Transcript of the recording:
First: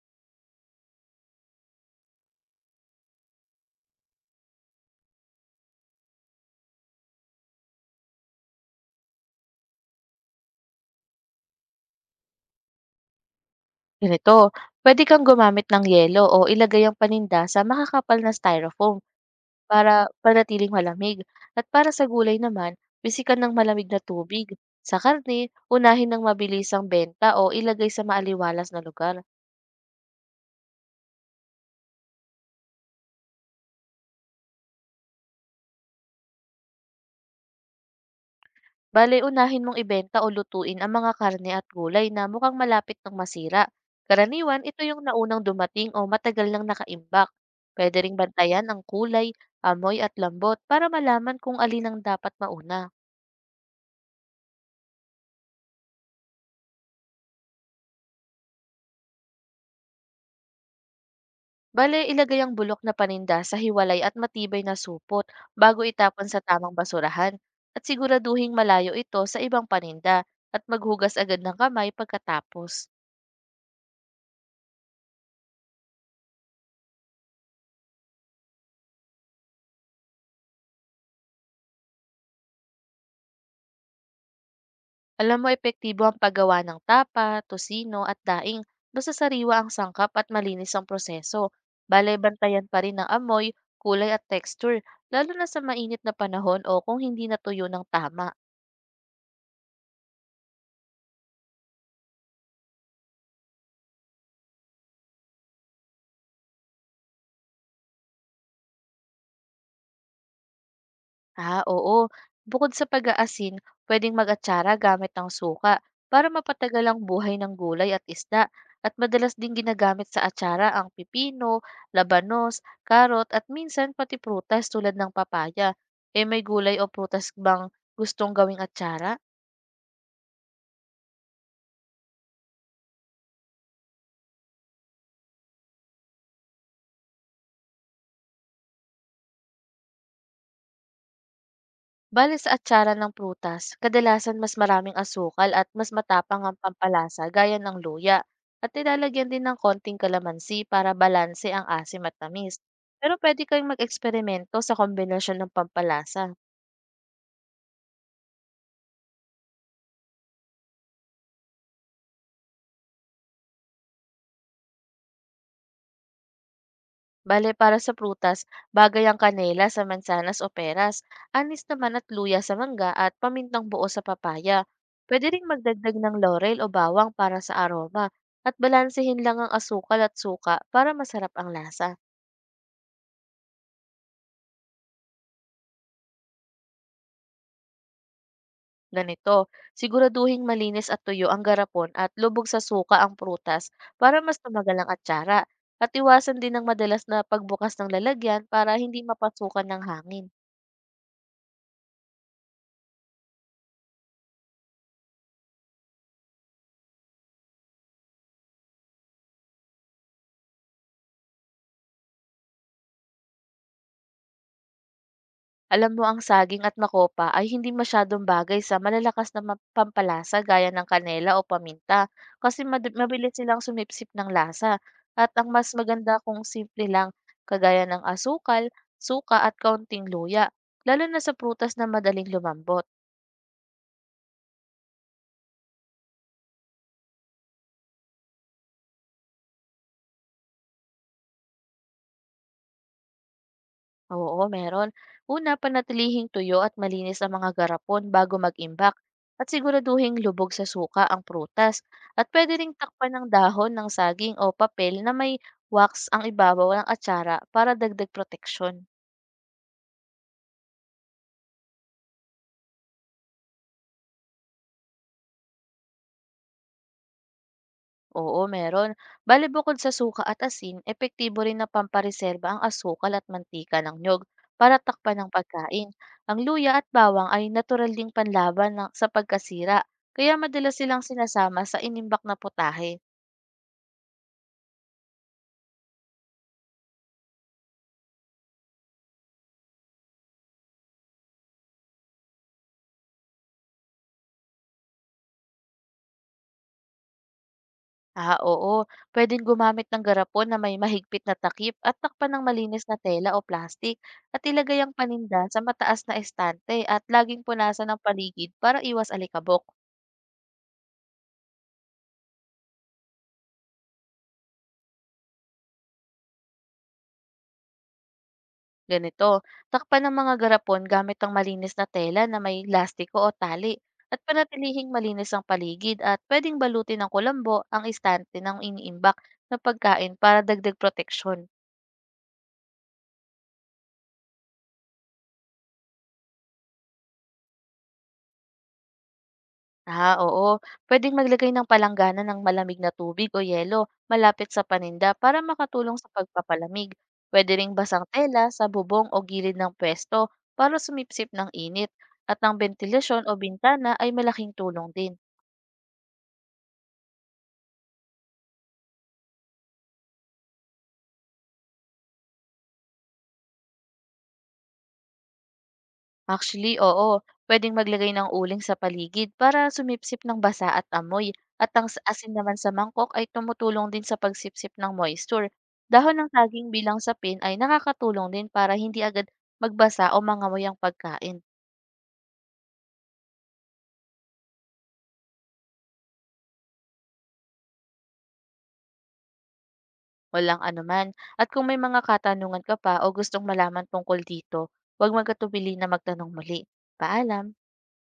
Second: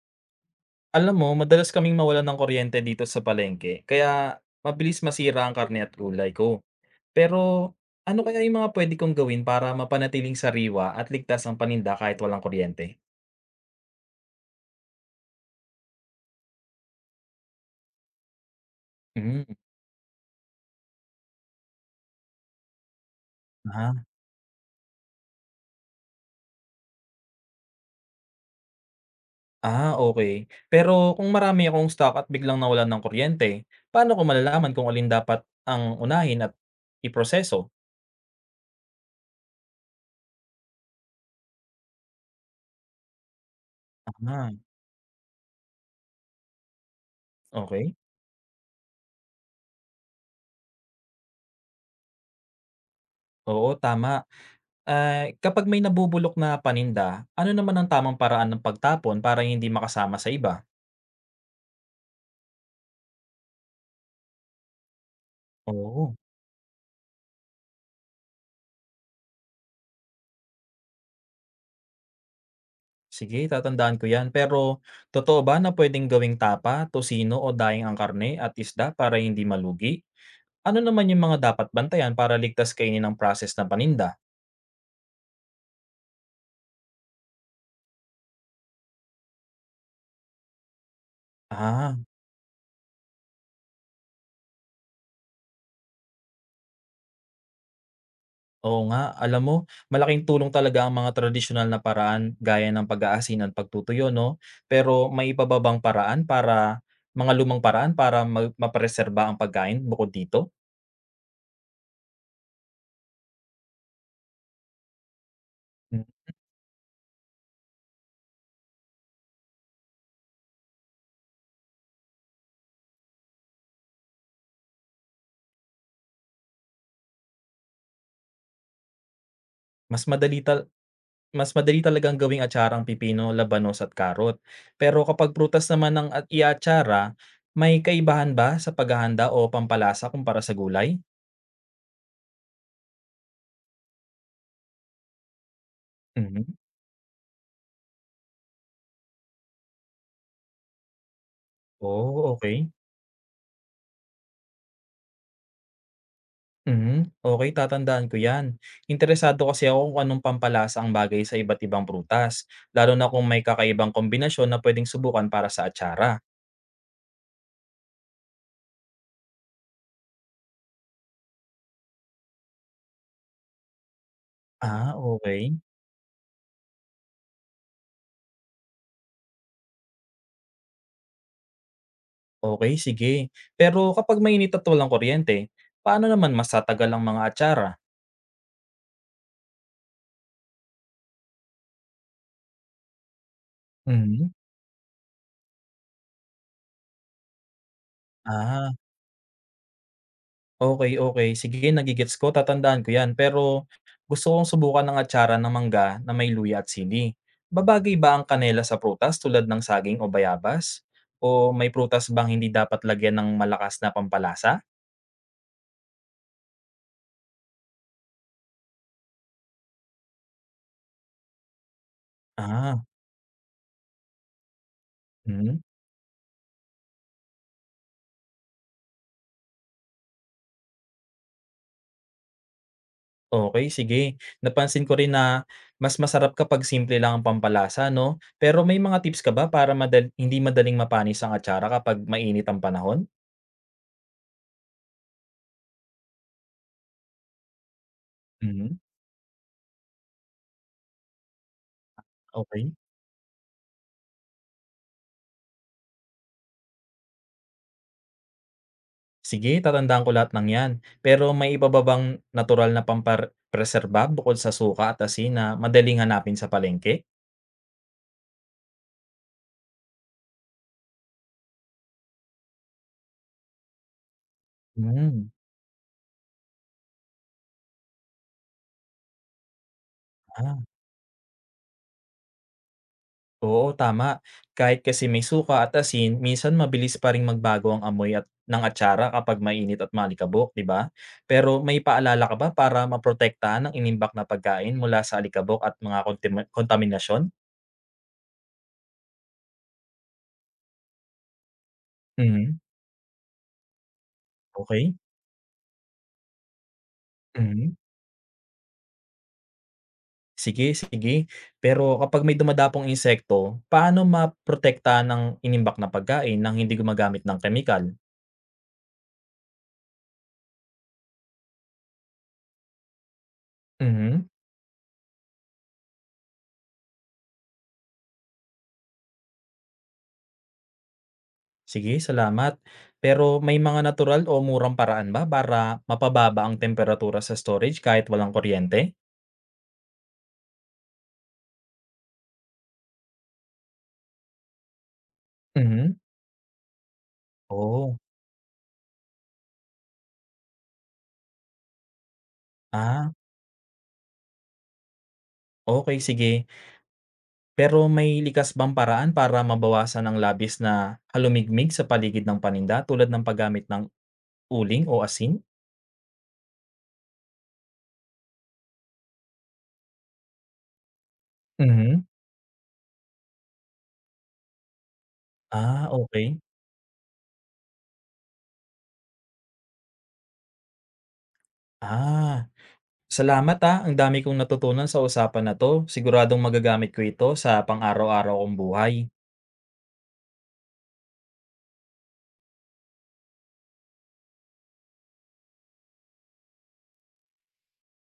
Alam mo, madalas kaming mawalan ng kuryente dito sa palengke, kaya mabilis masira ang karne at gulay ko. Pero ano kaya yung mga pwede kong gawin para mapanatiling sariwa at ligtas ang paninda kahit walang kuryente? Ganito, pwede kang gumamit ng yelo o ilagay ang paninda sa makakapal na styrofoam Mm, para panatiling malamig. At para sa gulay naman, bisikan ng malamig ah, na tubig. Sa karne, unahin ng mabilis benta o ilagay sa maaliwalas na lugar. ah, okay. Pero kung marami akong stock at biglang nawalan ng kuryente, paano ko malalaman kung alin dapat ang unahin at iproseso? Bale, unahin mong ibenta o lutuin ang mga karne at gulay na mukhang malapit ng masira. Ah, Karaniwan, ito yung naunang dumating o matagal nang nakaimbak. okay. Pwede ring bantayan ang kulay, amoy at lambot para malaman kung alin ang dapat mauna. Oo, tama. Ah, kapag may nabubulok na paninda, ano naman ang tamang paraan ng pagtapon para hindi makasama sa iba? Bale, ilagay ang bulok na paninda sa hiwalay at matibay na supot bago Oo, itapon sa tamang basurahan at siguraduhing malayo ito sa ibang paninda at maghugas agad ng kamay pagkatapos. sige, tatandaan ko 'yan. Pero totoo ba na pwedeng gawing tapa, tosino o daing ang karne at isda para hindi malugi? Ano naman yung mga dapat bantayan para ligtas kainin ang proses ng paninda? Alam mo, epektibo ang paggawa ng tapa, tosino at daing basta sariwa ang sangkap at malinis ang proseso. Ah, Bale, bantayan pa rin ang amoy, kulay at texture, lalo na sa mainit na panahon o kung hindi natuyo ng tama. oo nga. Alam mo, malaking tulong talaga ang mga tradisyonal na paraan gaya ng pag-aasin at pagtutuyo 'no? Pero may iba pa bang paraan para mga lumang paraan para mapreserba ang pagkain bukod dito? Ah, oo. Bukod sa pag-aasin, pwedeng mag-atsara gamit ng suka Hmm, para mapatagal ang buhay ng gulay at isda. At madalas din ginagamit sa atsara ang pipino, labanos, karot at minsan pati prutas tulad ng papaya. Eh may gulay o prutas bang gustong gawing atsara? mas madali tal Mas madali talagang gawing atsarang pipino, labanos at karot. Pero kapag prutas naman ang iatsara, may kaibahan ba sa paghahanda o pampalasa kumpara sa gulay? Bale sa atsara ng prutas, kadalasan mas maraming asukal at mas matapang Mhm. ang pampalasa gaya ng luya. At nilalagyan din ng konting kalamansi para balanse ang asim at Oh, tamis. okay. Pero pwede kang mag-eksperimento sa kombinasyon ng pampalasa. Mhm. Okay, tatandaan ko 'yan. Interesado kasi ako kung anong pampalasa ang bagay sa iba't ibang prutas, lalo na kung may kakaibang kombinasyon na pwedeng subukan para sa atsara. Bale para sa prutas, bagay ang kanela sa mansanas o peras, anis naman at luya sa mangga at pamintang buo sa papaya. Ah, Pwede ring okay. magdagdag ng laurel o bawang para sa aroma at balansehin lang ang asukal at suka para masarap ang lasa. Okay, sige. Pero kapag mainit at walang kuryente, paano naman mas tatagal ang mga atsara? Ganito, siguraduhing malinis at tuyo ang garapon at lubog sa suka ang prutas para Mhm. mas tumagal ang atsara. At iwasan din ang madalas na pagbukas ng lalagyan para Ah, hindi mapasukan ng hangin. okey, okey. Sige, nage-gets ko, tatandaan ko 'yan. Pero gusto kong subukan ng atsara ng mangga na may luya at sili. Babagay ba ang kanela sa prutas tulad ng saging o bayabas? O may prutas bang hindi dapat lagyan ng malakas na pampalasa? Alam mo, ang saging at makopa ay hindi masyadong bagay sa malalakas na pampalasa gaya ng kanela o paminta kasi Ah, mabilis silang sumipsip ng lasa. At ang hmm, mas maganda kung simple lang, kagaya ng asukal, suka at kaunting luya, lalo na sa prutas na madaling lumambot. okey, sige. Napansin ko rin na mas masarap kapag simple lang ang pampalasa 'no? Pero may mga tips ka ba para hindi madaling mapanis ang atsara kapag mainit ang panahon? Oo, meron. Una, panatilihing tuyo at malinis ang mga garapon bago Mhm, mag-imbak at siguraduhing lubog sa suka ang prutas at pwede okey. ring takpan ng dahon ng saging o papel na may wax ang ibabaw ng atsara para dagdag proteksyon. Sige, tatandaan ko lahat ng 'yan. Pero may iba ba bang natural na preserba bukod sa suka at asin na madaling hanapin sa palengke? Oo, meron. Bali bukod sa suka at asin, epektibo rin na pampareserba ang asukal at mantika ng nyog para takpan Hmm, ng pagkain. Ang luya at bawang ay natural ding panlaban ng, sa pagkasira, kaya ah, madalas silang sinasama sa inimbak na putahe. oo, tama. Kahit kasi may suka at asin, minsan mabilis pa ring magbago ang amoy at ng atsara kapag mainit at maalikabok, 'di ba? Pero may paalala ka ba para maprotektahan ang inimbak na pagkain mula sa alikabok at mga kontaminasyon? Ah, oo. Pwedeng gumamit ng garapon na may mahigpit na takip at takpan ng Mhm, malinis na tela o plastik at ilagay ang okey. paninda sa mataas na estante at laging Mhm. punasan ng paligid para iwas alikabok. Sige, sige. Pero kapag may dumadapong insekto, paano maprotektahan ng inimbak na pagkain nang hindi gumagamit ng kemikal? Ganito, takpan ng mga garapon gamit ang malinis na tela na may lastiko o tali at Mhm. panatilihing malinis ang paligid at pwedeng balutin ng kulambo ang istante ng iniimbak na pagkain para dagdag proteksyon. Sige, salamat. Pero may mga natural o murang paraan ba para mapababa ang temperatura sa storage kahit walang kuryente? Ah, oo. Pwedeng maglagay ng palanggana ng malamig na tubig o yelo malapit sa paninda para Mhm. makatulong sa pagpapalamig. Pwede ring Oh. basang tela sa bubong o gilid ng pwesto para sumipsip ng init at ang Ah, ventilasyon o bintana ay malaking tulong din. okay, sige. Pero may likas bang paraan para mabawasan ang labis na halumigmig sa paligid ng paninda tulad ng paggamit ng uling o asin? Actually, oo. Pwedeng maglagay ng uling sa paligid para sumipsip ng basa at amoy. At ang Mhm. asin naman sa mangkok ay tumutulong din sa pagsipsip ng moisture. Ah, Dahon ng okay. saging bilang sapin ay nakakatulong din para hindi agad magbasa o mangamoy ang pagkain. Ah, salamat, ah, ang dami kong natutunan sa usapan na 'to. Siguradong magagamit ko ito sa pang-araw-araw kong buhay. Walang anuman. At kung may mga katanungan ka pa o gustong malaman tungkol dito, huwag magkatubili na magtanong muli. Paalam!